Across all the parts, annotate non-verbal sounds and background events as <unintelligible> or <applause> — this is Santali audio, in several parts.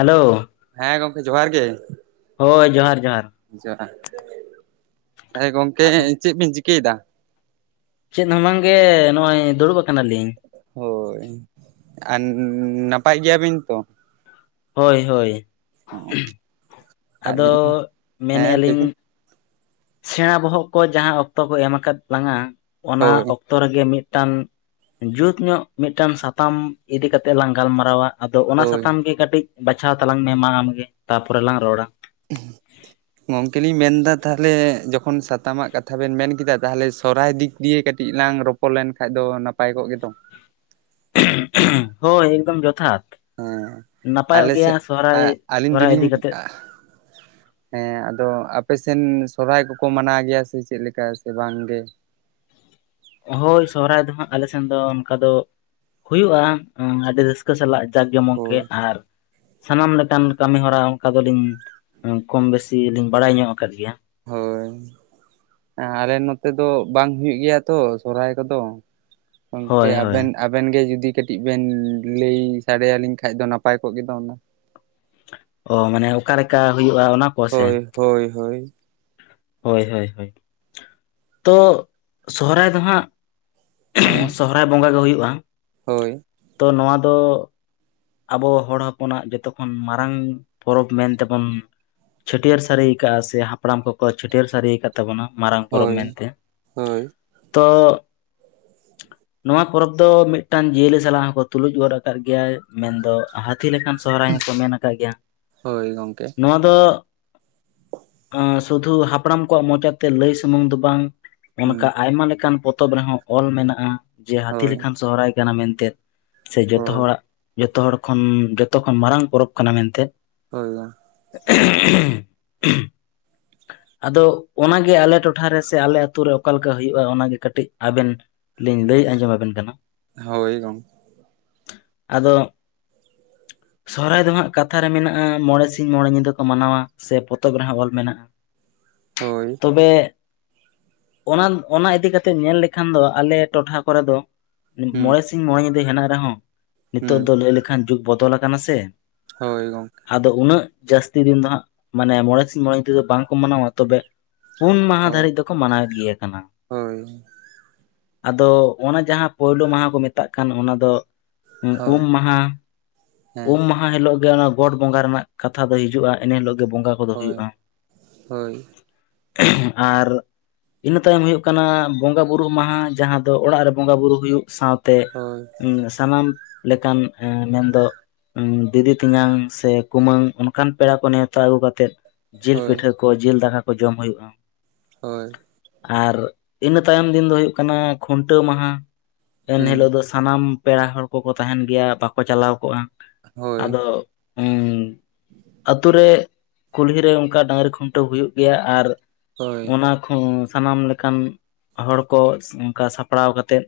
ᱦᱮᱞᱳ ᱾ ᱦᱮᱸ ᱜᱚᱢᱠᱮ ᱡᱚᱦᱟᱨ ᱜᱮ ᱾ ᱦᱳᱭ ᱡᱚᱦᱟᱨ ᱡᱚᱦᱟᱨ ᱡᱚᱦᱟᱨ, ᱦᱮᱸ ᱜᱚᱝᱠᱮ ᱪᱮᱫ ᱵᱤᱱ ᱪᱤᱠᱟᱹᱭᱮᱫᱟ? ᱪᱮᱫ ᱦᱚᱸ ᱵᱟᱝ ᱜᱮ ᱱᱚᱜ-ᱚᱭ ᱫᱩᱲᱩᱵ ᱠᱟᱱᱟᱞᱤᱧ ᱾ ᱦᱳᱭ ᱟᱨ ᱱᱟᱯᱟᱭ ᱜᱮᱭᱟᱵᱤᱱ ᱛᱚ? ᱦᱳᱭ ᱦᱳᱭ <unintelligible> ᱟᱫᱚ ᱟᱹᱞᱤᱧ, ᱦᱮᱸ ᱢᱮᱱᱮᱫᱼᱟ ᱞᱤᱧ ᱞᱟᱹᱭᱵᱤᱱ ᱾ ᱥᱮᱬᱟ ᱵᱚᱦᱚᱜ ᱠᱚ ᱡᱟᱦᱟᱸ ᱚᱠᱛᱚ ᱠᱚ ᱮᱢ ᱟᱠᱟᱫ ᱞᱟᱝᱟ ᱚᱱᱟ ᱦᱳᱭ ᱚᱠ ᱚᱠᱛᱚ ᱨᱮᱜᱮ ᱢᱮᱫᱴᱟᱝ ᱡᱩᱛ ᱧᱚᱜ ᱢᱮᱫᱴᱟᱝ ᱥᱟᱛᱟᱢ ᱤᱫᱤ ᱠᱟᱛᱮ ᱞᱟᱝ ᱜᱟᱞᱢᱟᱨᱟᱣᱟ ᱾ ᱟᱫᱚ ᱚᱱᱟ ᱦᱳᱭ ᱥᱟᱛᱟᱢ ᱜᱮ ᱠᱟᱹᱴᱤᱡ ᱵᱟᱪᱷᱟᱣ ᱛᱟᱞᱟᱝ ᱢᱮ ᱢᱟ ᱟᱢᱜᱮ ᱛᱟᱯᱚᱨᱮ ᱞᱟᱝ ᱨᱚᱲᱟ ᱾ <unintelligible> ᱜᱚᱝᱠᱮ ᱞᱤᱧ ᱢᱮᱱᱫᱟ ᱛᱟᱦᱚᱞᱮ ᱡᱚᱠᱷᱚᱱ ᱥᱟᱛᱟᱢᱟᱜ ᱠᱟᱛᱷᱟ ᱵᱮᱱ ᱢᱮᱱ ᱠᱮᱫᱟ ᱛᱟᱦᱚᱞᱮ ᱥᱚᱨᱦᱟᱭ ᱫᱤᱠ ᱫᱤᱭᱮ ᱠᱟᱹᱴᱤᱡ ᱞᱟᱝ ᱨᱚᱯᱚᱲ ᱞᱮᱱ ᱠᱷᱟᱡ ᱫᱚ ᱱᱟᱯᱟᱭ ᱠᱚᱜ ᱜᱮᱫᱚ ᱾ <inaudible> ᱦᱳᱭ ᱮᱫᱚᱢ ᱡᱚᱛᱷᱟᱛ ᱾ ᱦᱮᱸ ᱟᱞᱮ ᱥᱮᱫ ᱟ ᱟᱹᱞᱤᱧ ᱥᱚᱦᱨᱟᱭ ᱫᱩᱞᱤᱧ ᱤᱫᱤ ᱠᱟᱛᱮᱜ ᱟ ᱦᱮᱸ ᱟᱫᱚ ᱟᱯᱮᱥᱱ ᱥᱚᱨᱦᱟᱭ ᱠᱚᱠᱚ ᱢᱟᱱᱟᱣ ᱜᱮᱭᱟ ᱥᱮ ᱪᱮᱫ ᱞᱮᱠᱟ ᱥᱮ ᱵᱟᱝ ᱜᱮ? ᱦᱳᱭ ᱥᱚᱦᱚᱨᱟᱭ ᱫᱚ ᱦᱟᱸᱜ ᱟᱞᱮᱥᱱ ᱫᱚ ᱚᱱᱠᱟ ᱫᱚ ᱦᱩᱭᱩᱜᱼᱟ ᱟᱹᱰᱤ ᱨᱟᱹᱥᱠᱟᱹ ᱥᱟᱞᱟᱜ ᱡᱟᱠ ᱡᱚᱢᱚᱠ ᱜᱮ ᱦᱳᱭ ᱟᱨ ᱥᱟᱱᱟᱢ ᱞᱮᱠᱟᱱ ᱠᱟᱹᱢᱤ ᱦᱚᱨᱟ ᱚᱱᱠᱟ ᱫᱚᱞᱤᱧ ᱠᱚᱢ ᱵᱮᱥᱤ ᱞᱤᱧ ᱵᱟᱲᱟᱭ ᱧᱚᱜ ᱟᱠᱟᱫ ᱜᱮᱭᱟ ᱾ ᱦᱳᱭ ᱾ ᱦᱮᱸ ᱟᱞᱮ ᱱᱚᱛᱮ ᱫᱚ ᱵᱟᱝ ᱦᱩᱭᱩᱜ ᱜᱮᱭᱟ ᱛᱚ ᱥᱚᱦᱨᱟᱭ ᱠᱚᱫᱚ, ᱜᱚᱝᱠᱮ ᱦᱳᱭ ᱦᱳᱭ ᱟᱵᱮᱱ ᱟᱵᱮᱱ ᱜᱮ ᱡᱩᱫᱤ ᱠᱟᱹᱴᱤᱡ ᱵᱮᱱ ᱞᱟᱹᱭ ᱥᱟᱰᱮᱭᱟᱞᱤᱧ ᱠᱷᱟᱡ ᱫᱚ ᱱᱟᱯᱟᱭ ᱠᱚᱜ ᱜᱮ ᱫᱚ ᱚᱱᱟ ᱾ ᱚ ᱢᱟᱱᱮ ᱚᱠᱟ ᱞᱮᱠᱟ ᱦᱩᱭᱩᱜᱼᱟ ᱚᱱᱟ ᱠᱚ ᱥᱮ ᱦᱳᱭ, ᱦᱳᱭ ᱦᱳᱭ᱾ ᱦᱳᱭ ᱦᱳᱭ ᱦᱳᱭ ᱛᱚ ᱥᱚᱦᱨᱟᱭ ᱫᱚ ᱦᱟᱸᱜ ᱦᱮᱸ ᱥᱚᱦᱚᱨᱟᱭ ᱵᱚᱸᱜᱟ ᱜᱮ ᱦᱩᱭᱩᱜᱼᱟ᱾ ᱦᱳᱭ᱾ ᱛᱚ ᱱᱚᱣᱟ ᱫᱚ ᱟᱵᱚ ᱦᱚᱲ ᱦᱚᱯᱚᱱᱟᱜ ᱡᱚᱛᱚ ᱠᱷᱚᱱ ᱢᱟᱨᱟᱝ ᱯᱚᱨᱚᱵᱽ ᱢᱮᱱᱛᱮᱵᱚᱱ ᱪᱷᱟᱹᱴᱭᱟᱹᱨ ᱥᱟᱹᱨᱤ ᱟᱠᱟᱜᱼᱟ ᱥᱮ ᱦᱟᱯᱲᱟᱢ ᱠᱚᱠᱚ ᱪᱷᱟᱹᱴᱭᱟᱹᱨ ᱥᱟᱹᱨᱤ ᱟᱠᱟᱫ᱾ ᱛᱟᱵᱚᱱᱟ ᱢᱟᱨᱟᱝ ᱯᱚᱨᱚᱵᱽ ᱦᱳᱭ ᱢᱮᱱᱛᱮ, ᱦᱳᱭ ᱛᱚ ᱱᱚᱣᱟ ᱯᱚᱨᱚᱵᱽ ᱫᱚ ᱢᱤᱫᱴᱟᱝ ᱡᱤᱭᱟᱹᱞᱤ ᱠᱚ ᱥᱟᱞᱟᱜ ᱦᱚᱸᱠᱚ ᱛᱩᱞᱩᱡ ᱜᱚᱫ ᱟᱠᱟᱫ ᱜᱮᱭᱟ᱾ ᱢᱮᱱᱫᱚ ᱦᱟᱹᱛᱤ ᱞᱮᱠᱟᱱ ᱥᱚᱦᱚᱨᱟᱭ ᱦᱚᱸᱠᱚ ᱢᱮᱱ ᱟᱠᱟᱜ ᱜᱮᱭᱟ, ᱦᱳᱭ ᱜᱚᱝᱠᱮ ᱱᱚᱣᱟ ᱫᱚ ᱮ ᱥᱩᱫᱷᱩ ᱦᱟᱯᱲᱟᱢ ᱠᱚᱣᱟᱜ ᱢᱚᱪᱟᱛᱮ ᱞᱟᱹᱭ ᱥᱩᱢᱩᱝ ᱫᱚ ᱵᱟᱝ ᱦᱩᱸ ᱚᱱᱠᱟ ᱟᱭᱢᱟ ᱞᱮᱠᱟᱱ ᱯᱚᱛᱚᱵ ᱨᱮᱦᱚᱸ ᱚᱞ ᱢᱮᱱᱟᱜᱼᱟ, ᱡᱮ ᱦᱟᱹᱛᱤ ᱦᱳᱭ ᱞᱮᱠᱷᱟᱱ ᱥᱚᱨᱦᱟᱭ ᱠᱟᱱᱟ ᱢᱮᱱᱛᱮ᱾ ᱥᱮ ᱡᱚᱛᱚ ᱦᱳᱭ ᱦᱚᱲᱟᱜ ᱡᱚᱛᱚ ᱦᱚᱲ ᱠᱷᱚᱱ ᱡᱚᱛᱚ ᱠᱷᱚᱱ ᱢᱟᱨᱟᱝ ᱯᱚᱨᱚᱵᱽ ᱠᱟᱱᱟ ᱢᱮᱱᱛᱮ, ᱦᱳᱭᱟ <inaudible> ᱟᱫᱚ ᱚᱱᱟᱜᱮ ᱟᱞᱮ ᱴᱚᱴᱷᱟᱨᱮ ᱥᱮ ᱟᱞᱮ ᱟᱛᱳ ᱨᱮ ᱚᱠᱟᱞᱮᱠᱟ ᱦᱩᱭᱩᱜᱼᱟ ᱚᱱᱟᱜᱮ ᱠᱟᱹᱴᱤᱡ ᱟᱵᱮᱱ ᱞᱤᱧ ᱞᱟᱹᱭ ᱟᱸᱡᱚᱢ ᱟᱵᱮᱱ ᱠᱟᱱᱟ᱾ ᱦᱳᱭ ᱜᱚᱢᱠᱮ ᱟᱫᱚ, ᱥᱚᱦᱚᱨᱟᱭ ᱫᱚ ᱦᱟᱸᱜ ᱠᱟᱛᱷᱟ ᱨᱮ ᱢᱮᱱᱟᱜᱼᱟ ᱢᱚᱬᱮ ᱥᱤᱧ ᱢᱚᱬᱮ ᱧᱤᱫᱟᱹ ᱠᱚ ᱢᱟᱱᱟᱣᱟ᱾ ᱥᱮ ᱯᱚᱛᱚᱵ ᱨᱮᱦᱚᱸ ᱚᱞ ᱢᱮᱱᱟᱜᱼᱟ᱾ ᱦᱳᱭ᱾ ᱛᱚᱵᱮ, ᱚᱱᱟ ᱚᱱᱟ ᱤᱫᱤ ᱠᱟᱛᱮ ᱧᱮᱞ ᱞᱮᱠᱷᱟᱱ ᱫᱚ ᱟᱞᱮ ᱴᱚᱴᱷᱟ ᱠᱚᱨᱮ ᱫᱚ ᱦᱩᱸ ᱢᱚᱬᱮ ᱥᱤᱧ ᱢᱚᱬᱮ ᱧᱤᱫᱟᱹ ᱦᱮᱱᱟᱜ ᱨᱮᱦᱚᱸ, ᱦᱩᱸ ᱱᱤᱛᱚᱜ ᱫᱚ ᱞᱟᱹᱭ ᱞᱮᱠᱷᱟᱱ ᱡᱩᱜ ᱵᱚᱫᱚᱞ ᱟᱠᱟᱱᱟ ᱥᱮ᱾ ᱦᱳᱭ ᱜᱚᱝᱠᱮ᱾ ᱟᱫᱚ ᱩᱱᱟᱹᱜ ᱡᱟᱹᱥᱛᱤ ᱫᱤᱱ ᱫᱚ ᱦᱟᱸᱜ, ᱢᱟᱱᱮ ᱢᱚᱬᱮ ᱥᱤᱸᱧ ᱢᱚᱬᱮ ᱧᱤᱫᱟᱹ ᱫᱚ ᱵᱟᱝᱠᱚ ᱢᱟᱱᱟᱣᱟ ᱛᱚᱵᱮ ᱯᱩᱱ ᱢᱟᱦᱟ ᱦᱳᱭ ᱫᱷᱟᱹᱨᱤᱡ ᱫᱚᱠᱚ ᱢᱟᱱᱟᱣᱮᱫ ᱜᱮᱭᱟ ᱠᱟᱱᱟ᱾ ᱦᱳᱭ ᱟᱫᱚ ᱚᱱᱟ ᱡᱟᱸᱦᱟᱸ ᱯᱳᱭᱞᱳ ᱢᱟᱦᱟ ᱠᱚ ᱢᱮᱛᱟᱜ ᱠᱟᱱ, ᱚᱱᱟ ᱫᱚ ᱦᱳᱭ ᱩᱢ ᱢᱟᱦᱟ, ᱦᱮᱸ ᱩᱢ ᱢᱟᱦᱟ ᱦᱤᱞᱳᱜ ᱜᱮ ᱚᱱᱟ ᱜᱚᱴ ᱵᱚᱸᱜᱟ ᱨᱮᱱᱟᱜ ᱠᱟᱛᱷᱟ ᱫᱚ ᱦᱤᱡᱩᱜᱼᱟ, ᱮᱱᱮ ᱦᱤᱞᱳᱜ ᱜᱮ ᱵᱚᱸᱜᱟ ᱠᱚᱫᱚ ᱦᱳᱭ ᱦᱩᱭᱩᱜᱼᱟ᱾ ᱦᱳᱭ <inaudible> ᱟᱨ ᱤᱱᱟᱹ ᱛᱟᱭᱚᱢ ᱦᱩᱭᱩᱜ ᱠᱟᱱᱟ, ᱵᱚᱸᱜᱟ ᱵᱩᱨᱩ ᱢᱟᱦᱟ ᱡᱟᱸᱦᱟᱸ ᱫᱚ ᱚᱲᱟᱜ ᱨᱮ ᱵᱚᱸᱜᱟ ᱵᱩᱨᱩ ᱦᱩᱭᱩᱜ ᱥᱟᱶ ᱛᱮ ᱦᱳᱭ ᱥᱟᱱᱟᱢ ᱞᱮᱠᱟᱱ ᱮ ᱢᱮᱱᱫᱚ ᱫᱤᱫᱤ ᱛᱮᱧᱟᱝ ᱥᱮ ᱠᱩᱢᱟᱹᱝ ᱚᱱᱠᱟᱱ ᱯᱮᱲᱟ ᱠᱚ ᱱᱮᱣᱛᱟ ᱟᱹᱜᱩ ᱠᱟᱛᱮᱜ ᱡᱤᱞ ᱦᱳᱭ ᱯᱤᱴᱷᱟᱹ ᱠᱚ, ᱡᱤᱞ ᱫᱟᱠᱟ ᱠᱚ ᱡᱚᱢ ᱦᱩᱭᱩᱜᱼᱟ᱾ ᱦᱳᱭ᱾ ᱟᱨ ᱤᱱᱟᱹ ᱛᱟᱭᱚᱢ ᱫᱤᱱ ᱫᱚ ᱦᱩᱭᱩᱜ ᱠᱟᱱᱟ ᱠᱷᱩᱱᱴᱟᱹᱣ ᱢᱟᱦᱟ, ᱮᱱ ᱦᱩᱸ ᱦᱤᱞᱳᱜ ᱫᱚ ᱥᱟᱱᱟᱢ ᱯᱮᱲᱟ ᱦᱚᱲ ᱠᱚᱠᱚ ᱛᱟᱦᱮᱱ ᱜᱮᱭᱟ ᱵᱟᱠᱚ ᱪᱟᱞᱟᱣ ᱠᱚᱜᱼᱟ, ᱦᱳᱭ ᱟᱫᱚ <inaudible> ᱟᱛᱳ ᱨᱮ ᱠᱩᱞᱦᱤ ᱨᱮ ᱚᱱᱠᱟ ᱰᱟᱹᱝᱨᱤ ᱠᱷᱩᱱᱴᱟᱹᱣ ᱦᱩᱭᱩᱜ ᱜᱮᱭᱟ ᱟᱨ ᱦᱳᱭ ᱚᱱᱟ ᱦᱚᱸ ᱥᱟᱱᱟᱢ ᱞᱮᱠᱟᱱ ᱦᱚᱲ ᱠᱚ <inaudible> ᱚᱱᱠᱟ ᱥᱟᱯᱲᱟᱣ ᱠᱟᱛᱮᱫ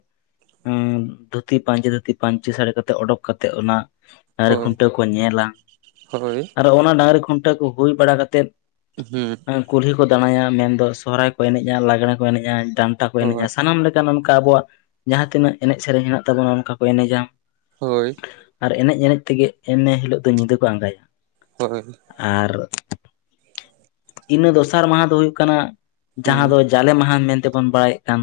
ᱦᱩᱸ ᱫᱷᱩᱛᱤ ᱯᱟᱧᱪᱤ ᱫᱷᱩᱛᱤ ᱯᱟᱹᱧᱪᱤ ᱥᱟᱹᱲᱤ ᱠᱟᱛᱮ ᱚᱰᱳᱠ ᱠᱟᱛᱮᱜ ᱚᱱᱟ ᱰᱟᱝᱨᱤ ᱦᱳᱭ ᱠᱷᱩᱱᱴᱟᱹᱣ ᱠᱚ ᱧᱮᱞᱟ᱾ ᱦᱳᱭ ᱟᱨᱦᱚ ᱚᱱᱟ ᱰᱟᱝᱨᱤ ᱠᱷᱩᱱᱴᱟᱹᱭ ᱠᱚ ᱦᱩᱭ ᱵᱟᱲᱟ ᱠᱟᱛᱮᱫ ᱦᱩᱸ ᱦᱮᱸ ᱠᱩᱞᱦᱤ ᱠᱚ ᱫᱟᱬᱟᱭᱟ ᱢᱮᱱᱫᱚ ᱥᱚᱦᱚᱨᱟᱭ ᱠᱚ ᱮᱱᱮᱡᱼᱟ ᱞᱟᱜᱽᱬᱮᱸ ᱠᱚ ᱮᱱᱮᱡᱼᱟ, ᱰᱟᱸᱱᱴᱟ ᱠᱚ ᱮᱱᱮᱡᱟ ᱦᱳᱭ ᱥᱟᱱᱟᱢ ᱞᱮᱠᱟᱱ ᱚᱝᱠᱟ ᱟᱵᱟᱭᱟᱜ ᱡᱟᱦᱟᱸ ᱛᱤᱱᱟᱹᱜ ᱮᱱᱮᱡ ᱥᱮᱨᱮᱧ ᱦᱮᱸᱱᱟᱜ ᱛᱟᱵᱚᱱᱟ ᱚᱱᱠᱟ ᱠᱚ ᱮᱱᱮᱡᱟ᱾ ᱦᱳᱭ ᱟᱨ ᱮᱱᱮᱡ ᱮᱱᱮᱡ ᱛᱮᱜᱮᱸ ᱮᱱᱮ ᱦᱤᱞᱳᱜ ᱫᱚ ᱧᱤᱫᱟᱹ ᱠᱚ ᱟᱸᱜᱟᱭᱟ᱾ ᱦᱳᱭ᱾ ᱟᱨ ᱤᱱᱟᱹ ᱫᱚᱥᱟᱨ ᱢᱟᱦᱟ ᱫᱚ ᱦᱩᱭᱩᱜ ᱠᱟᱱᱟ, ᱡᱟᱦᱟᱸ ᱦᱩᱸ ᱫᱚ ᱡᱟᱞᱮ ᱢᱟᱦᱟ ᱢᱮᱱᱛᱮᱵᱚᱱ ᱵᱟᱲᱟᱭᱮᱜ ᱠᱟᱱ᱾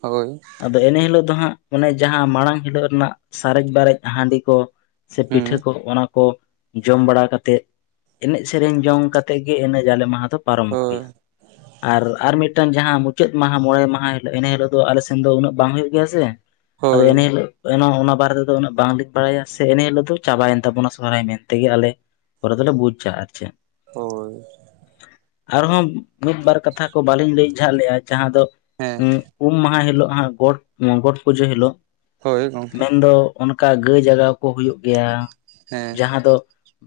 ᱦᱳᱭ᱾ ᱟᱫᱚ ᱮᱱᱮ ᱦᱤᱞᱳᱜ ᱫᱚ ᱦᱟᱸᱜ ᱚᱱᱮ ᱡᱟᱦᱟᱸ ᱢᱟᱲᱟᱝ ᱦᱤᱞᱳᱜ ᱨᱮᱱᱟᱜ ᱥᱟᱨᱮᱡ ᱵᱟᱨᱮᱡ ᱦᱟᱺᱰᱤ ᱠᱚ ᱥᱮ ᱦᱩᱸ ᱯᱤᱴᱷᱟᱹ ᱠᱚ ᱚᱱᱟ ᱠᱚ ᱡᱚᱢ ᱵᱟᱲᱟ ᱠᱟᱛᱮᱜ ᱮᱱᱮᱡ-ᱥᱮᱨᱮᱧ ᱡᱚᱝ ᱠᱟᱛᱮ ᱜᱮ, ᱮᱱᱮᱡ ᱡᱟᱞᱮᱹ ᱢᱟᱦᱟ ᱫᱚ ᱯᱟᱨᱚᱢᱚᱜ ᱦᱳᱭ ᱜᱮᱭᱟ ᱟᱨ, ᱟᱨ ᱢᱤᱫ ᱢᱤᱫᱴᱟᱝ ᱡᱟᱦᱟᱸ ᱢᱩᱪᱟᱹᱫ ᱢᱟᱦᱟ ᱢᱚᱬᱮ ᱢᱟᱦᱟᱸ ᱦᱤᱞᱳᱜ ᱤᱱᱟᱹ ᱦᱤᱞᱳᱜ ᱫᱚ ᱟᱞᱮ ᱥᱮᱱ ᱫᱚ ᱩᱱᱟᱹᱜ ᱵᱟᱝ ᱦᱩᱭᱩᱜ ᱜᱮᱭᱟ ᱥᱮ᱾ ᱟᱫᱚ ᱦᱳᱭ ᱮᱱᱮ ᱦᱤᱞᱳᱜ, ᱚᱱᱟ ᱵᱟᱨᱮ ᱛᱮᱫᱚ ᱩᱱᱟᱹᱜ ᱵᱟᱝ <unintelligible> ᱵᱟᱲᱟᱭᱟ ᱥᱮ ᱤᱱᱮ ᱦᱤᱞᱳᱜ ᱫᱚ ᱪᱟᱵᱟᱭᱮᱱ ᱛᱟᱵᱚᱱᱟ ᱥᱚᱦᱨᱟᱭ ᱢᱮᱱᱛᱮᱜᱮ ᱟᱞᱮ ᱠᱚᱨᱮ ᱫᱚᱞᱮ ᱵᱩᱡᱟ ᱟᱨ ᱪᱮᱫ᱾ ᱦᱳᱭ᱾ ᱟᱨᱦᱚᱸ ᱢᱤᱫᱵᱟᱨ ᱠᱟᱛᱷᱟ ᱠᱚ ᱵᱟᱞᱤᱧ ᱞᱟᱹᱭ ᱡᱷᱟᱜ ᱞᱮᱜᱼᱟ ᱡᱟᱦᱟᱸ ᱫᱚ ᱦᱮᱸ ᱩᱢ ᱢᱟᱦᱟᱸ ᱦᱤᱞᱳᱜ ᱦᱟᱸᱜ ᱜᱚᱴ, ᱜᱚᱴ ᱯᱩᱡᱟᱹ ᱦᱤᱞᱳᱜ ᱦᱳᱭ ᱜᱚᱝᱠᱮ ᱢᱮᱱ ᱫᱚ ᱚᱱᱠᱟ ᱜᱟᱹᱭ ᱡᱟᱜᱟᱣ ᱠᱚ ᱦᱩᱭᱩᱜ ᱜᱮᱭᱟ᱾ ᱦᱮᱸ ᱡᱟᱦᱟᱸ ᱫᱚ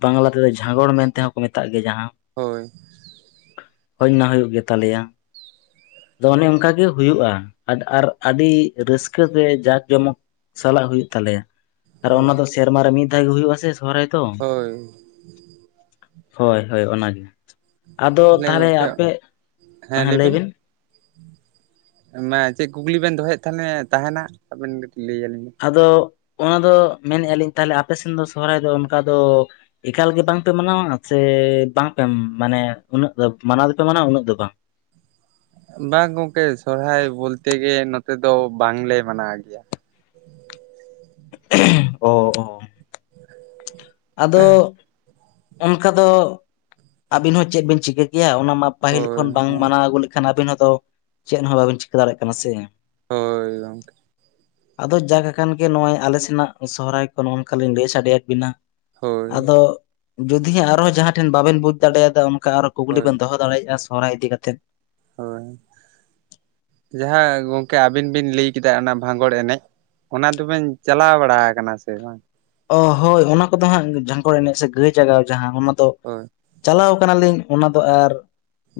ᱵᱟᱝᱞᱟ ᱛᱮᱫᱚ ᱡᱷᱟᱸᱜᱚᱲ ᱢᱮᱱ ᱛᱮ ᱦᱚᱸ ᱠᱚ ᱢᱮᱛᱟᱜ ᱜᱮᱭᱟ ᱡᱟᱦᱟᱸ᱾ ᱦᱳᱭ᱾ ᱦᱩᱭ ᱚᱱᱟ ᱦᱩᱭᱩᱜ ᱜᱮ ᱛᱟᱞᱮᱭᱟ ᱫᱚ ᱚᱱᱮ ᱚᱱᱠᱟᱜ ᱜᱮ ᱦᱩᱭᱩᱜᱼᱟ᱾ ᱟᱫ ᱟᱨ ᱟᱹᱰᱤ ᱨᱟᱹᱥᱠᱟᱹᱛᱮ ᱡᱟᱠ ᱡᱚᱢᱚᱠ ᱥᱟᱞᱟᱜ ᱦᱩᱭᱩᱜ ᱛᱟᱞᱮᱭᱟ, ᱟᱨ ᱦᱳᱭ ᱚᱱᱟ ᱫᱚ ᱥᱮᱨᱢᱟᱨ ᱨᱮ ᱢᱤᱫ ᱫᱷᱟᱣ ᱜᱮ ᱦᱩᱭᱩᱜ ᱟᱥᱮ ᱥᱚᱨᱦᱟᱭ ᱫᱚ, ᱦᱳᱭ ᱦᱳᱭ ᱦᱳᱭ ᱚᱱᱟᱜᱮ, ᱟᱫᱚ ᱛᱟᱦᱚᱞᱮ ᱛᱟᱦᱞᱮ ᱜᱚᱝᱠᱮ ᱟᱯᱮ ᱦᱮᱸ ᱞᱟᱹᱭ ᱵᱤᱱ ᱞᱟᱹᱭᱵᱤᱱ᱾ ᱢᱟ ᱪᱮᱫ ᱠᱩᱠᱞᱤ ᱵᱮᱱ ᱫᱚᱦᱚᱭᱮᱫ ᱛᱟᱦᱮ ᱛᱟᱦᱮᱸᱱᱟ ᱟᱵᱮᱱ ᱜᱮ ᱞᱟᱹᱭ ᱟᱞᱤᱧ ᱵᱤᱱ᱾ ᱟᱫᱚ ᱚᱱᱟᱫᱚ ᱢᱮᱱ ᱟᱞᱤᱧ ᱛᱟᱦᱞᱮ ᱟᱯᱮ ᱥᱮᱱ ᱫᱚ ᱥᱚᱦᱚᱨᱟᱭ ᱫᱚ ᱚᱱᱠᱟ ᱫᱚ ᱮᱠᱟᱞ ᱜᱮ ᱵᱟᱝᱯᱮ ᱢᱟᱱᱟᱣᱟ, ᱥᱮ ᱵᱟᱝ ᱯᱮ ᱢᱟᱱᱮ ᱩᱱᱟᱹᱜ ᱫᱚ ᱢᱟᱱᱟᱣ ᱫᱚᱯᱮ ᱢᱟᱱᱟᱣᱟ ᱩᱱᱟᱹᱜ ᱫᱚ ᱵᱟᱝ? ᱵᱟᱝ ᱜᱚᱝᱠᱮ ᱥᱚᱨᱦᱥᱟᱭ ᱵᱚᱞᱛᱮ ᱜᱮ ᱱᱚᱛᱮ ᱫᱚ ᱵᱟᱝᱞᱮ ᱢᱟᱱᱟᱣ ᱜᱮᱭᱟ᱾ ᱚ ᱚ᱾ ᱟᱫᱚ ᱚᱱᱠᱟ ᱫᱚ ᱟᱹᱵᱤᱱ ᱦᱚᱸ ᱪᱮᱫ ᱵᱤᱱ ᱪᱤᱠᱟᱹ ᱠᱮᱭᱟ ᱚᱱᱟ ᱢᱟ ᱯᱟᱹᱦᱤᱞ ᱦᱳᱭ ᱠᱷᱚᱱ ᱵᱟᱝ ᱦᱳᱭ ᱢᱟᱱᱟᱣ ᱟᱹᱜᱩ ᱞᱮᱠᱷᱟᱱ ᱟᱵᱤᱱ ᱦᱚᱸᱛᱚ ᱪᱮᱫ ᱦᱚᱸ ᱵᱟᱵᱤᱱ ᱪᱤᱠᱟᱹ ᱫᱟᱲᱮᱭᱟᱜ ᱠᱟᱱᱟ ᱥᱮ᱾ ᱦᱳᱭ ᱜᱚᱝᱠᱮ᱾ ᱟᱫᱚ ᱡᱟᱠ ᱟᱠᱟᱱ ᱜᱮ ᱱᱚᱜ-ᱚᱭ ᱟᱞᱮ ᱥᱮᱱᱟᱜ ᱥᱚᱦᱨᱟᱭ ᱠᱚ ᱱᱚᱜ-ᱚᱱᱠᱟ ᱞᱤᱧ ᱞᱟᱹᱭ ᱥᱟᱰᱮᱭᱟᱜ ᱵᱤᱱᱟ᱾ ᱦᱳᱭ ᱟᱫᱚ ᱡᱩᱫᱤ ᱦᱟᱸᱜ ᱟᱨᱦᱚᱸ ᱡᱟᱦᱟᱸ ᱴᱷᱮᱱ ᱵᱟᱵᱮᱱ ᱵᱩᱡ ᱫᱟᱲᱮᱭᱟᱫᱟ ᱚᱱᱠᱟ ᱟᱨᱚ ᱠᱩᱠᱞᱤ ᱦᱳᱭ ᱵᱮᱱ ᱫᱚᱦᱚ ᱫᱟᱲᱮᱭᱟᱜᱼᱟ ᱥᱚᱦᱨᱟᱭ ᱤᱫᱤ ᱠᱟᱛᱮᱫ ᱦᱳᱭ, ᱡᱟᱦᱟᱸ ᱜᱚᱝᱠᱮ ᱟᱵᱤᱱ ᱵᱤᱱ ᱞᱟᱹᱭ ᱠᱮᱫᱟ ᱚᱱᱟ ᱵᱷᱟᱸᱜᱚᱲ ᱮᱱᱮᱡ ᱚᱱᱟ ᱫᱚᱵᱮᱱ ᱪᱟᱞᱟᱣ ᱵᱟᱲᱟ ᱠᱟᱱᱟ ᱥᱮ ᱵᱟᱝ? ᱚ ᱦᱳᱭ ᱚᱱᱟ ᱠᱚᱫᱚ ᱦᱟᱸᱜ ᱡᱷᱟᱝᱠᱚ ᱮᱱᱮᱡ ᱥᱮ ᱜᱟᱹᱭ ᱡᱟᱜᱟᱣ ᱡᱟᱦᱟᱸ ᱚᱱᱟ ᱫᱚ ᱦᱳᱭ ᱪᱟᱞᱟᱣ ᱠᱟᱱᱟᱞᱤᱧ ᱚᱱᱟ ᱫᱚ ᱟᱨ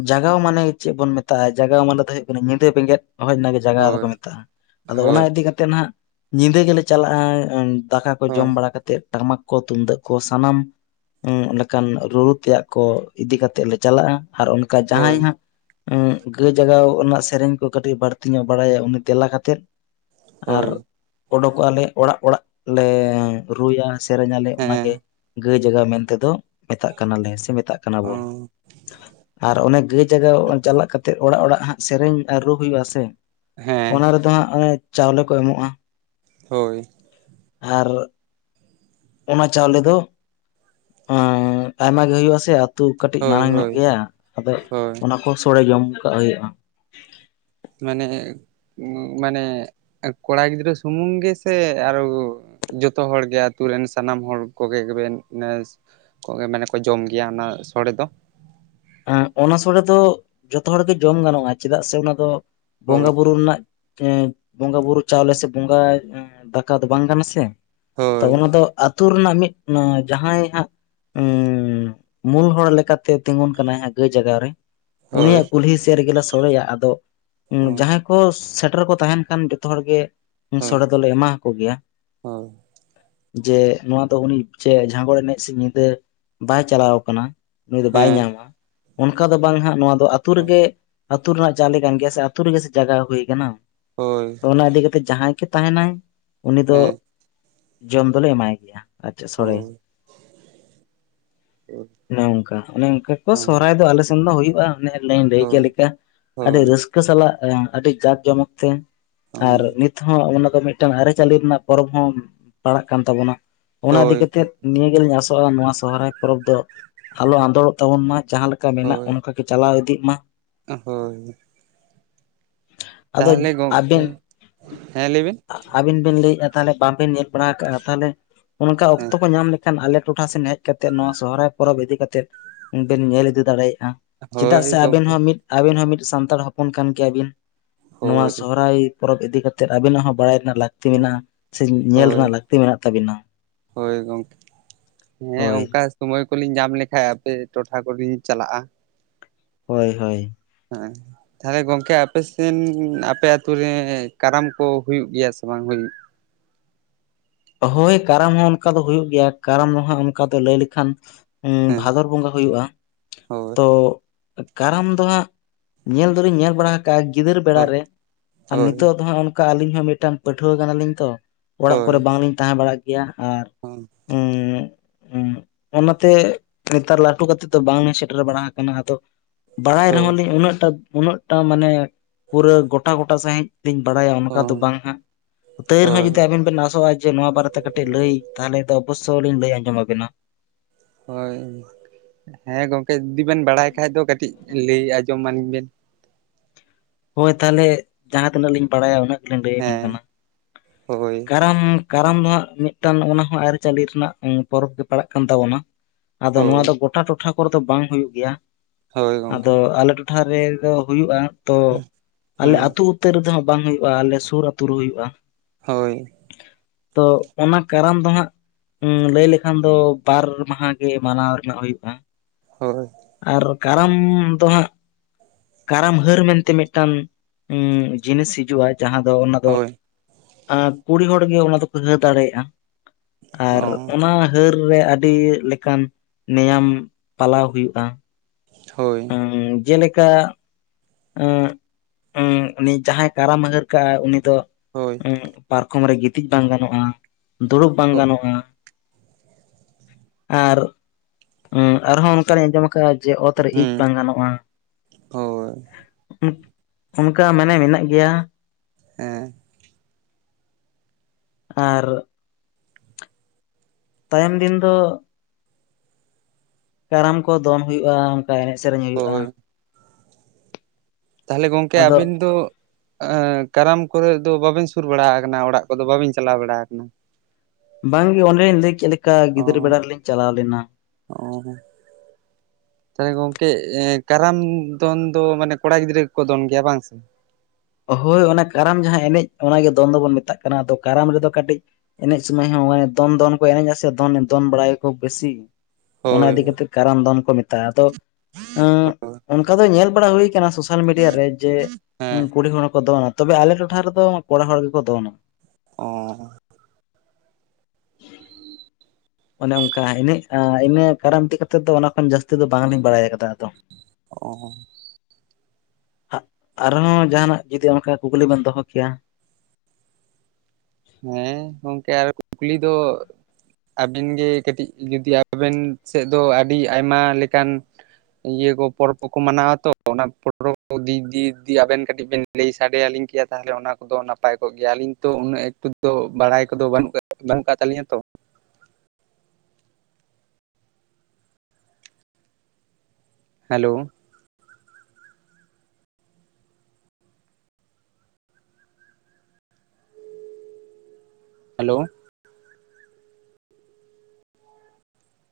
ᱡᱟᱜᱟᱣ ᱢᱟᱱᱮ ᱪᱮᱫ ᱵᱚᱱ ᱢᱮᱛᱟᱜᱼᱟ᱾ ᱡᱟᱜᱟᱣ ᱢᱟᱱᱮ ᱫᱚ ᱦᱩᱭᱩᱜ ᱠᱟᱱᱟ ᱧᱤᱫᱟᱹ ᱵᱮᱸᱜᱮᱫ ᱦᱚᱭ ᱚᱱᱟ ᱜᱮ ᱡᱟᱜᱟᱣ ᱦᱳᱭ ᱫᱚᱠᱚ ᱢᱮᱛᱟᱜᱼᱟ᱾ ᱟᱫᱚ ᱦᱳᱭ ᱚᱱᱟ ᱤᱫᱤ ᱠᱟᱛᱮᱜ ᱱᱟᱦᱟᱜ ᱧᱤᱫᱟᱹ ᱜᱮᱞᱮ ᱪᱟᱞᱟᱜᱼᱟ ᱩᱸ ᱫᱟᱠᱟ ᱠᱚ ᱡᱚᱢ ᱦᱳᱭ ᱵᱟᱲᱟ ᱠᱟᱛᱮᱫ ᱴᱟᱢᱟᱠ ᱠᱚ ᱛᱩᱢᱫᱟᱜ ᱠᱚ ᱥᱟᱱᱟᱢ ᱦᱮᱸ ᱚᱱᱠᱟᱱ ᱨᱩᱨᱩ ᱛᱮᱭᱟᱜ ᱠᱚ ᱤᱫᱤ ᱠᱟᱛᱮᱜ ᱞᱮ ᱪᱟᱞᱟᱜᱼᱟ ᱟᱨ ᱚᱱᱠᱟ ᱦᱳᱭ ᱡᱟᱦᱟᱸᱭ ᱦᱟᱸᱜ ᱩᱸᱜ ᱜᱟᱹᱭ ᱡᱟᱜᱟᱣ ᱨᱮᱱᱟᱜ ᱥᱮᱨᱮᱧ ᱠᱚ ᱠᱟᱹᱴᱤᱡ ᱵᱟᱹᱲᱛᱤ ᱧᱚᱜ ᱵᱟᱲᱟᱭᱟ ᱩᱱᱤ ᱛᱮᱞᱟ ᱠᱟᱛᱮᱫ ᱟᱨ ᱦᱳᱭ ᱳᱰᱳᱠᱚᱜᱼᱟᱞᱮ ᱚᱲᱟᱜ ᱚᱲᱟᱜ ᱞᱮ ᱨᱩᱭᱟ᱾ ᱥᱮᱨᱮᱧ ᱟᱞᱮ ᱚᱱᱟᱜᱮ ᱦᱮᱸ ᱜᱟᱹᱭ ᱡᱟᱜᱟᱣ ᱢᱮᱱᱛᱮ ᱫᱚ ᱢᱮᱛᱟᱜ ᱠᱟᱱᱟᱞᱮ ᱥᱮ ᱢᱮᱛᱟᱜ ᱠᱟᱱᱟ ᱵᱚᱱ᱾ ᱟᱨ ᱚᱱᱮ ᱜᱟᱹᱭ ᱡᱟᱜᱟᱣ ᱪᱟᱞᱟᱜ ᱠᱟᱛᱮᱜ ᱚᱲᱟᱜ ᱚᱲᱟᱜ ᱦᱟᱸᱜ ᱥᱮᱨᱮᱧ ᱨᱩ ᱦᱩᱭᱩᱜᱼᱟ ᱥᱮ, ᱦᱮᱸ ᱚᱱᱟ ᱨᱮᱫᱚ ᱦᱟᱸᱜ ᱚᱱᱮ ᱪᱟᱣᱞᱮ ᱠᱚ ᱮᱢᱚᱜᱼᱟ᱾ ᱦᱳᱭ᱾ ᱟᱨ ᱚᱱᱟ ᱪᱟᱣᱞᱮ ᱫᱚ ᱦᱟᱸ ᱟᱭᱢᱟ ᱜᱮ ᱦᱩᱭᱩᱜᱼᱟ ᱥᱮ, ᱛᱩ ᱠᱟᱹᱴᱤᱡ ᱦᱳᱭ ᱢᱟᱲᱟᱝ ᱧᱚᱜ ᱦᱳᱭ ᱜᱮᱭᱟ ᱟᱫᱚ ᱦᱳᱭ ᱚᱱᱟ ᱠᱚ ᱥᱳᱲᱮ ᱡᱚᱢ ᱠᱟᱜ ᱦᱩᱭᱩᱜᱼᱟ᱾ ᱢᱟᱱᱮ ᱢᱟᱱᱮ ᱠᱚᱲᱟ ᱜᱤᱫᱽᱨᱟᱹ ᱥᱩᱢᱩᱝ ᱜᱮᱥᱮ ᱟᱨᱚ ᱡᱚᱛᱚ ᱦᱚᱲᱜᱮ ᱟᱹᱛᱩ ᱨᱮᱱ ᱥᱟᱱᱟᱢ ᱦᱚᱲ ᱠᱚᱜᱮ ᱵᱮᱱ ᱱᱮᱥ ᱠᱚ ᱢᱟᱱᱮ ᱠᱚ ᱡᱚᱢ ᱜᱮᱭᱟ ᱚᱱᱟ ᱥᱚᱲᱮ ᱫᱚ᱾ ᱦᱮᱸ ᱚᱱᱟ ᱥᱳᱲᱮ ᱫᱚ ᱡᱷᱚᱛᱚ ᱦᱚᱲ ᱜᱮ ᱡᱚᱢ ᱜᱟᱱᱚᱜᱼᱟ ᱪᱮᱫᱟᱜ ᱥᱮ ᱚᱱᱟ ᱫᱚ ᱦᱳᱭ ᱵᱚᱸᱜᱟ ᱵᱩᱨᱩ ᱨᱮᱱᱟᱜ ᱮᱸ ᱵᱚᱸᱜᱟ ᱵᱩᱨᱩ ᱪᱟᱣᱞᱮ ᱥᱮ ᱵᱚᱸᱜᱟ ᱫᱟᱠᱟ ᱫᱚ ᱵᱟᱝ ᱠᱟᱱᱟ ᱥᱮ, ᱛᱚ ᱦᱳᱭ ᱚᱱᱟ ᱫᱚ ᱟᱛ ᱟᱹᱛᱩ ᱨᱮᱱᱟᱜ ᱢᱤᱫ ᱡᱟᱦᱟᱸᱭ ᱦᱟᱸᱜ ᱢᱩᱞ ᱦᱚᱲ ᱞᱮᱠᱟᱛᱮ ᱛᱤᱸᱜᱩᱱ ᱠᱟᱱᱟᱭ ᱦᱟᱸ ᱜᱟᱹᱭ ᱢᱟᱜᱟᱣ ᱨᱮ ᱦᱳᱭ ᱩᱱᱤᱭᱟᱜ ᱠᱩᱞᱦᱤ ᱥᱮᱫ ᱨᱮᱜᱮ ᱞᱮ ᱥᱚᱲᱮᱭᱟ, ᱟᱫᱚ ᱡᱟᱦᱟᱸ ᱠᱚ ᱥᱮᱴᱮᱨ ᱠᱚ ᱛᱟᱦᱮᱸᱱ ᱠᱷᱟᱱ ᱡᱷᱚᱛᱚ ᱦᱚᱲᱜᱮ ᱦᱳᱭ ᱥᱚᱲᱮ ᱫᱚᱞᱮ ᱮᱢᱟ ᱠᱚ ᱜᱮᱭᱟ᱾ ᱦᱳᱭ ᱡᱮ ᱱᱚᱣᱟ ᱫᱚ ᱩᱱᱤ ᱡᱮ ᱡᱟᱦᱟᱸ ᱠᱚᱨᱮ ᱮᱱᱮᱡ ᱥᱮ ᱧᱤᱫᱟᱹ ᱵᱟᱭ ᱪᱟᱞᱟᱣ ᱠᱟᱱᱟ, ᱱᱩᱭ ᱫᱚ ᱵᱟᱭ ᱦᱮᱸ ᱧᱟᱢᱟ᱾ ᱚᱱᱠᱟ ᱫᱚ ᱵᱟᱝ ᱦᱟᱸᱜ, ᱱᱚᱣᱟ ᱫᱚ ᱟᱹᱛᱩ ᱨᱮᱜᱮ ᱟᱹᱛᱩ ᱨᱮᱱᱟᱜ ᱪᱟᱣᱞᱮ ᱠᱟᱱ ᱜᱮᱭᱟ ᱥᱮ ᱟᱹᱛᱩ ᱨᱮᱜᱮ ᱥᱮ ᱡᱟᱜᱟᱣ ᱦᱩᱭ ᱠᱟᱱᱟ, ᱦᱳᱭ᱾ ᱛᱚ ᱚᱱᱟ ᱤᱫᱤ ᱠᱟᱛᱮᱜ ᱡᱟᱦᱟᱸᱭ ᱜᱮ ᱛᱟᱦᱮᱸᱱᱟᱭ ᱩᱱᱤ ᱫᱚ ᱦᱮᱸ ᱡᱚᱢ ᱫᱚᱞᱮ ᱮᱢᱟᱭ ᱜᱮᱭᱟ᱾ ᱟᱪᱪᱷᱟ ᱥᱚᱲᱮ ᱦᱳᱭ ᱦᱳᱭ ᱚᱱᱮ ᱚᱱᱠᱟ ᱚᱱᱮ ᱚᱱᱠᱟ ᱠᱚ ᱥᱚᱦᱨᱟᱭ ᱫᱚ ᱟᱞᱮ ᱥᱮᱱ ᱫᱚ ᱦᱩᱭᱩᱜᱼᱟ, ᱚᱱᱮ ᱞᱤᱧ ᱞᱟᱹᱭ ᱠᱮᱫ ᱞᱮᱠᱟ ᱟᱹᱰᱤ ᱦᱳᱭ ᱨᱟᱹᱥ ᱠᱟᱹ ᱥᱟᱞᱟᱜ ᱟᱹᱰᱤ ᱡᱟᱠ ᱡᱚᱢᱚᱠ ᱛᱮ ᱟᱨ ᱱᱤᱛ ᱦᱚᱸ ᱚᱱᱟ ᱫᱚ ᱢᱤᱫ ᱴᱟᱝ ᱟᱹᱨᱤᱪᱟᱹᱞᱤ ᱨᱮᱱᱟᱜ ᱯᱚᱨᱚᱵᱽ ᱦᱚᱸ ᱯᱟᱲᱟᱜ ᱠᱟᱱ ᱛᱟᱵᱚᱱᱟ᱾ ᱚᱱᱟ ᱤᱫᱤ ᱦᱳᱭ ᱠᱟᱛᱮᱜ ᱱᱤᱭᱟᱹ ᱜᱮᱞᱤᱧ ᱟᱥᱚᱜᱼᱟ, ᱱᱚᱣᱟ ᱥᱚᱦᱨᱟᱭ ᱯᱚᱨᱚᱵᱽ ᱫᱚ ᱟᱞᱚ ᱟᱸᱫᱚᱲᱚᱜ ᱛᱟᱵᱚᱱ ᱢᱟ᱾ ᱡᱟᱦᱟᱸ ᱞᱮᱠᱟ ᱢᱮᱱᱟᱜ ᱚᱱᱠᱟᱜᱮ ᱪᱟᱞᱟᱣ ᱤᱫᱤᱜ ᱢᱟ᱾ ᱳᱦ ᱦᱳᱭ᱾ <inaudible> ᱛᱟᱦᱚᱞᱮ ᱜᱚ-ᱠᱮ ᱦᱮᱸ ᱞᱟᱹᱭ ᱵᱤᱱ᱾ ᱟᱵᱮᱱ ᱵᱮᱱ ᱞᱟᱹᱭ ᱮᱼᱟ ᱛᱟᱦᱚᱞᱮ ᱵᱟᱝᱵᱮᱱ ᱧᱮᱞ ᱵᱟᱲᱟ ᱠᱟᱼᱟ ᱛᱟᱦᱚᱞᱮ ᱚᱱᱠᱟ ᱦᱮᱸ ᱚᱠᱛᱚ ᱠᱚ ᱧᱟᱢ ᱞᱮᱼᱼ ᱠᱷᱟᱱ ᱟᱞᱮ ᱴᱚᱴᱷᱟ ᱥᱮᱱ ᱦᱮᱡ ᱠᱟᱛᱮᱫ ᱱᱚᱣᱟ ᱥᱚᱦᱚᱨᱟᱭ ᱯᱚᱨᱚᱵᱽ ᱤᱫᱤ ᱠᱟᱛᱮᱫ ᱵᱮᱱ ᱧᱮᱞ ᱤᱫᱤ ᱫᱟᱲᱮᱭᱟᱼᱟ, ᱪᱮᱫᱟᱜ ᱦᱳᱭ ᱥᱮ ᱟᱵᱮᱱ ᱜᱚᱢᱠᱮ ᱦᱚᱸ ᱢᱤᱫ ᱟᱵᱮᱱ ᱦᱚᱸ ᱢᱤᱫ ᱥᱟᱱᱛᱟᱲ ᱦᱚᱯᱚᱱ ᱠᱟᱱ ᱜᱮᱭᱟᱵᱤᱱ ᱱᱚᱣᱟ ᱦᱳᱭ ᱥᱚᱦᱚᱨᱟᱭ ᱯᱚᱨᱚᱵᱽ ᱤᱫᱤ ᱠᱟᱛᱮ ᱟᱵᱤᱱᱟᱜ ᱦᱚᱸ ᱵᱟᱲᱟᱭ ᱨᱮᱱᱟᱜ ᱞᱟᱠ ᱛᱤ ᱢᱮᱱᱟᱼᱟ ᱥᱮ ᱧᱮ-ᱧᱮᱞ ᱨᱮᱱᱟᱜ ᱦᱳᱭ ᱞᱟᱹᱠᱛᱤ ᱢᱮᱱᱟᱜ ᱛᱟᱵᱤᱱᱟ᱾ ᱦᱳᱭ ᱜᱚᱝᱠᱮ᱾ ᱦᱮᱸ ᱚᱝᱠᱟ ᱦᱳᱭ ᱥᱚᱢᱚᱭ ᱠᱚᱞᱤᱧ ᱧᱟᱢ ᱞᱮᱠᱷᱟᱡ ᱟᱯᱮ ᱴᱚᱴᱷᱟ ᱠᱚᱞᱤᱧ ᱪᱟᱞᱟᱜᱼᱟ᱾ ᱦᱳᱭ ᱦᱳᱭ᱾ ᱦᱟᱸᱼᱟᱭ ᱛᱟᱦᱚᱞᱮ ᱜᱚᱝᱠᱮ ᱟᱯᱮ ᱥᱮᱱ ᱟᱯᱮ ᱟᱹᱛᱩ ᱨᱮ ᱠᱟᱨᱟᱢ ᱠᱚ ᱦᱩᱭᱩᱜ ᱜᱮᱭᱟ ᱥᱮ ᱵᱟᱝ ᱦᱩᱭᱩᱜ? ᱦᱳᱭ ᱠᱟᱨᱟᱢ ᱦᱚ ᱚᱱᱠᱟ ᱫᱚ ᱦᱩᱭᱩᱜ ᱜᱮᱭᱟ, ᱠᱟᱨᱟᱢ ᱫᱚ ᱦᱟᱸᱜ ᱚᱱᱠᱟ ᱫᱚ ᱞᱟᱹᱭ ᱞᱮᱠᱷᱟᱱ ᱩᱸ ᱦᱮᱸ ᱵᱷᱟᱫᱚᱨ ᱵᱚᱸᱜᱟ ᱦᱩᱭᱩᱜᱼᱟ᱾ ᱦᱳᱭ ᱛᱚ ᱠᱟᱨᱟᱢ ᱫᱚ ᱦᱟᱸᱜ ᱧᱮᱞ ᱫᱚᱞᱤᱧ ᱧᱮᱞ ᱵᱟᱲᱟ ᱠᱟ ᱜᱤᱫᱟᱹᱨ ᱵᱮᱲᱟ ᱦᱳᱭ ᱨᱮ ᱦᱳᱭ ᱟ-ᱱᱤᱛᱚᱜ ᱫᱚ ᱦᱟᱸᱜ ᱚᱱᱠᱟ ᱟᱹᱞᱤᱧ ᱦᱚᱸ ᱢᱤᱴᱟ ᱯᱟᱹᱴᱷᱩᱣᱟᱹ ᱠᱟᱱᱟᱞᱤᱧ ᱛᱚ᱾ ᱚᱲᱟᱜ ᱠᱚᱨᱮ ᱵᱟᱝᱞᱤᱧ ᱛᱟᱦᱮᱸ ᱵᱟᱲᱟᱜ ᱜᱮᱭᱟ, ᱟᱨ ᱟᱢ᱾ ᱩᱸ ᱚᱱᱟᱛᱮ ᱱᱮᱛᱟᱨ ᱞᱟᱹᱴᱩ ᱠᱟᱛᱮᱜ ᱫᱚ ᱵᱟᱝ ᱮ ᱥᱮᱴᱮᱨ ᱵᱟᱲᱟ ᱦᱟᱠᱟᱱᱟ ᱟᱫᱚ᱾ ᱵᱟᱲᱟᱭ ᱨᱮᱦᱚᱸ ᱞᱤᱧ ᱩᱱᱟᱹᱜᱴᱟ ᱩᱱᱟᱹᱜᱴᱟ ᱢᱟᱱᱮ ᱯᱩᱨᱟᱹ ᱜᱚᱴᱟ ᱜᱚᱴᱟ ᱥᱟᱦᱤᱡ ᱛᱤᱧ ᱵᱟᱲᱟᱭᱟ ᱚᱱᱠᱟ ᱫᱚ ᱦᱳᱭ ᱵᱟᱝ ᱦᱟᱸᱜ ᱛᱟᱣ ᱨᱮᱦᱚᱸ ᱦᱳᱭ ᱡᱩᱫᱤ ᱟᱵᱤᱱ ᱵᱮᱱ ᱟᱥᱚᱜᱼᱟ ᱡᱮ ᱱᱚᱣᱟ ᱵᱟᱨᱮᱛᱮ ᱠᱟᱹᱴᱤᱡ ᱞᱟᱹᱭ ᱛᱟᱦᱚᱞᱮ ᱫᱚ ᱚᱵᱚᱥᱥᱳ ᱞᱤᱧ ᱞᱟᱹᱭ ᱟᱸᱡᱚᱢ ᱟᱵᱮᱱᱟ᱾ ᱦᱳᱭ᱾ ᱦᱮᱸ ᱜᱚᱝᱠᱮ ᱩᱫᱤ ᱵᱮᱱ ᱵᱟᱲᱟᱭ ᱠᱷᱟᱡ ᱫᱚ ᱠᱟᱹᱴᱤᱡ ᱞᱟᱹᱭ ᱟᱸᱡᱚᱢ ᱟᱞᱤᱧ ᱵᱮᱱ᱾ ᱦᱳᱭ ᱛᱟᱦᱚᱞᱮ, ᱡᱟᱦᱟᱸ ᱛᱤᱱᱟᱹᱜ ᱞᱤᱧ ᱵᱟᱲᱟᱭᱟ ᱩᱱᱟᱹᱜ ᱜᱮᱞᱤᱧ ᱞᱟᱹᱭ ᱟᱵᱤᱱ ᱦᱮᱸ ᱠᱟᱱᱟ᱾ ᱦᱳᱭ ᱠᱟᱨᱚᱱ ᱠᱟᱨᱟᱢ ᱫᱚ ᱦᱟᱸᱜ ᱢᱤᱜᱴᱟᱱ ᱚᱱᱟ ᱦᱚᱸ ᱟᱹᱨᱤᱼᱪᱟᱹᱞᱤ ᱨᱮᱱᱟᱜ ᱚᱝ ᱯᱚᱨᱚᱵᱽ ᱜᱮ ᱯᱟᱲᱟᱜ ᱠᱟᱱ ᱛᱟᱵᱚᱱᱟ᱾ ᱟᱫᱚ ᱱᱚᱣᱟ ᱦᱳᱭ ᱫᱚ ᱜᱚᱴᱟ ᱴᱚᱴᱷᱟ ᱠᱚᱨᱮ ᱫᱚ ᱵᱟᱝ ᱦᱩᱭᱩᱜ ᱜᱮᱭᱟ, ᱦᱳᱭ ᱜᱚᱝᱠᱮ ᱟᱫᱚ ᱟᱞᱮ ᱴᱚ ᱴᱷᱟ ᱨᱮ ᱫᱚ ᱦᱩᱭᱩᱜᱼᱟ ᱛᱚ ᱟᱞᱮ ᱦᱩᱸ ᱟᱛᱩ ᱩᱛᱟᱹ ᱨᱮᱫᱚ ᱦᱟᱸᱜ ᱵᱟᱝ ᱦᱩᱭᱩᱜᱼᱟ, ᱟᱞᱮ ᱥᱩᱨ ᱟᱛᱩ ᱨᱮ ᱦᱩᱭᱩᱜᱼᱟ᱾ ᱦᱳᱭ᱾ ᱛᱚ ᱚᱱᱟ ᱠᱟᱨᱚᱱ ᱫᱚ ᱦᱟᱸᱜ ᱩᱢ ᱞᱟᱹᱭ ᱞᱮᱠᱷᱟᱱ ᱫᱚ ᱵᱟᱨ ᱢᱟᱦᱟ ᱜᱮ ᱢᱟᱱᱟᱣ ᱨᱮᱱᱟᱜ ᱦᱩᱭᱩᱜᱼᱟ᱾ ᱦᱳᱭ᱾ ᱟᱨ ᱠᱟᱨᱟᱢ ᱫᱚ ᱦᱟᱜ ᱠᱟᱨᱟᱢ ᱦᱟᱹᱨ ᱢᱮᱱᱛᱮ ᱢᱤᱜᱴᱟᱱ ᱩᱢ ᱡᱤᱱᱤᱥ ᱦᱤᱡᱩᱜᱼᱟ ᱡᱟᱦᱟᱸ ᱫᱚ ᱚᱱᱟ ᱫᱚ ᱦᱳᱭ ᱟ ᱠᱩᱲᱤ ᱦᱚᱲ ᱜᱮ ᱚᱱᱟ ᱫᱚᱠᱚ ᱦᱟᱹ ᱫᱟᱲᱮᱭᱟᱜᱼᱟ, ᱟᱨ ᱚ ᱚᱱᱟ ᱦᱟᱹᱨ ᱨᱮ ᱟᱹᱰᱤ ᱞᱮᱠᱟᱱ ᱱᱮᱭᱟᱢ ᱯᱟᱞᱟᱣ ᱦᱩᱭᱩᱜᱼᱟ᱾ ᱦᱳᱭ᱾ ᱩᱢ ᱡᱮᱞᱮᱠᱟ ᱩᱸ ᱩᱸ ᱩᱱᱤ ᱡᱟᱦᱟᱸᱭ ᱠᱟᱨᱟᱢ ᱦᱟᱨ ᱠᱟᱜᱼᱟ ᱩᱱᱤ ᱫᱚ ᱦᱳᱭ᱾ ᱩᱸ ᱯᱟᱨᱠᱚᱢ ᱨᱮ ᱜᱤᱛᱤᱡ ᱵᱟᱝ ᱜᱟᱱᱚᱜᱼᱟ, ᱫᱩᱲᱩᱵ ᱵᱟᱝ ᱜᱟᱱᱚᱜᱼᱟ᱾ ᱟᱨ ᱩᱸ ᱟᱨᱦᱚᱸ ᱚᱱᱠᱟ ᱞᱤᱧ ᱟᱸᱡᱚᱢ ᱟᱠᱟᱜᱼᱟ ᱡᱮ, ᱚᱛᱨᱮ ᱤᱡ ᱦᱩᱸ ᱵᱟᱝ ᱜᱟᱱᱚᱜᱼᱟ᱾ ᱦᱳᱭ ᱚᱱᱠᱟ ᱢᱟᱱᱮ ᱢᱮᱱᱟᱜ ᱜᱮᱭᱟ᱾ ᱦᱮᱸ᱾ ᱟᱨ ᱛᱟᱭᱚᱢ ᱫᱤᱱ ᱫᱚ ᱠᱟᱨᱟᱢ ᱠᱚ ᱫᱚᱱ ᱦᱩᱭᱩᱜᱼᱟ᱾ ᱮᱱᱮᱡ ᱥᱮᱨᱮᱧ ᱦᱩᱭᱩᱜᱼᱟ ᱦᱳᱭ ᱛᱟᱦᱚᱞᱮ ᱜᱚᱝᱠᱮ ᱟᱫᱚ ᱟᱵᱤᱱ ᱫᱚ ᱠᱟᱨᱟᱢ ᱠᱚᱨᱮ ᱫᱚ ᱵᱟᱵᱮᱱ ᱥᱩᱨ ᱵᱟᱲᱟ ᱟᱠᱟᱱᱟ ᱚᱲᱟᱜ ᱠᱚᱫᱚ ᱵᱟᱵᱮᱱ ᱪᱟᱞᱟᱣ ᱵᱟᱲᱟᱣ ᱠᱟᱱᱟ? ᱵᱟᱝᱜᱮ ᱚᱱᱮᱞᱤᱧ ᱞᱟᱹᱭ ᱠᱮᱫ ᱞᱮᱠᱟ ᱚ ᱜᱤᱫᱽᱨᱟᱹ ᱵᱮᱲᱟ ᱨᱮᱞᱤᱧ ᱪᱟᱞᱟᱣ ᱞᱮᱱᱟ᱾ ᱚ᱾ ᱛᱟᱦᱚᱞᱮ ᱜᱚᱝᱠᱮ ᱠᱟᱨᱟᱢ ᱫᱚᱱ ᱫᱚ ᱢᱟᱱᱮ ᱠᱚᱲᱟ ᱜᱤᱫᱽᱨᱟᱹ ᱜᱮ ᱠᱚ ᱫᱚᱱ ᱜᱮᱭᱟ ᱵᱟᱝ ᱥᱮ? ᱦᱳᱭ ᱚᱱᱟ ᱠᱟᱨᱟᱢ ᱡᱟᱦᱟᱸ ᱮᱱᱮᱡ ᱚᱱᱟᱜᱮ ᱫᱚᱱ ᱫᱚᱵᱚᱱ ᱢᱮᱛᱟᱜ ᱠᱟᱱᱟ ᱟᱫᱚ ᱠᱟᱨᱟᱢ ᱨᱮᱫᱚ ᱠᱟᱹᱴᱤᱡ ᱮᱱᱮᱡ ᱥᱢᱚᱭ ᱦᱚᱸ ᱫᱚᱱ ᱫᱚᱱ ᱠᱚ ᱮᱱᱮᱡ ᱟ ᱥᱮ ᱫᱚᱱ ᱫᱚᱱ ᱵᱟᱲᱟᱭᱟᱠᱚ ᱵᱮᱥᱤ ᱚᱱᱟ ᱦᱳᱭ ᱤᱫᱤ ᱠᱟᱛᱮ ᱠᱟᱨᱟᱢ ᱫᱚᱱ ᱠᱚ ᱢᱮᱛᱟᱜᱼᱟ ᱟᱫᱚ ᱦᱳᱭ ᱚᱱᱠᱟ ᱫᱚ ᱧᱮᱞ ᱵᱟᱲᱟ ᱦᱩᱭ ᱠᱟᱱᱟ ᱥᱳᱥᱟᱞ ᱢᱤᱰᱤᱭᱟ ᱨᱮ ᱡᱮ ᱦᱮᱸ ᱠᱩᱲᱤ ᱦᱚᱲ ᱦᱚᱠᱚ ᱫᱚᱱᱟ ᱛᱚᱵᱮ ᱟᱞᱮ ᱴᱚᱴᱷᱟ ᱨᱮᱫᱚ ᱠᱚᱲᱟ ᱦᱚᱲ ᱜᱮᱠᱚ ᱫᱚᱱᱟ᱾ ᱚᱻ ᱚᱱᱮ ᱚᱱᱠᱟ ᱤᱱᱟ ᱤᱱᱟ ᱠᱟᱨᱟᱢ ᱤᱫᱤ ᱠᱟᱛᱮ ᱫᱚ ᱚᱱᱟ ᱠᱷᱚᱱ ᱡᱟᱹᱥᱛᱤ ᱫᱚ ᱵᱟᱝᱞᱤᱧ ᱵᱟᱲᱟᱭ ᱠᱟᱫᱟ ᱟᱫᱚ᱾ ᱚ᱾ ᱟᱨᱦᱚᱸ ᱡᱟᱦᱟᱱᱟᱜ ᱡᱩᱫᱤ ᱚᱱᱠᱟ ᱠᱩᱠᱞᱤ ᱵᱮᱱ ᱫᱚᱦᱚ ᱠᱮᱭᱟ? ᱦᱮᱸ ᱜᱚᱝᱠᱮ ᱟᱨ ᱠᱩᱠᱞᱤ ᱫᱚ ᱟᱵᱮᱱ ᱜᱮ ᱠᱟᱹᱴᱤᱡ ᱡᱩᱫᱤ ᱟᱵᱮᱱ ᱥᱮᱫ ᱫᱚ ᱟᱹᱰᱤ ᱟᱭᱢᱟ ᱞᱮᱠᱟᱱ ᱤᱭᱟᱹ ᱠᱚ ᱯᱚᱨᱚᱵᱽ ᱠᱚᱠᱚ ᱢᱟᱱᱟᱣᱟ ᱛᱚ ᱚᱱᱟ ᱯᱚᱨᱚᱵᱽ ᱠᱚ ᱫᱤᱠ ᱫᱤᱭ ᱟᱵᱮᱱ ᱠᱟᱹᱴᱤᱡ ᱵᱮᱱ ᱞᱟᱹᱭ ᱥᱟᱰᱮ ᱟᱹᱞᱤᱧ ᱠᱮᱭᱟ ᱛᱟᱦᱚᱞᱮ ᱚᱱᱟ ᱠᱚᱫᱚ ᱱᱟᱯᱟᱭ ᱠᱚᱜ ᱜᱮᱭᱟ ᱟᱹᱞᱤᱧ ᱛᱚ ᱩᱱᱟᱹᱜ ᱫᱚ ᱵᱟᱲᱟᱭ ᱠᱚᱫᱚ ᱵᱟᱹᱱᱩᱜ ᱵᱟᱹᱱᱩᱜ ᱠᱟᱜ ᱛᱟᱹᱞᱤᱧᱟ ᱛᱚ᱾ Hello, hello,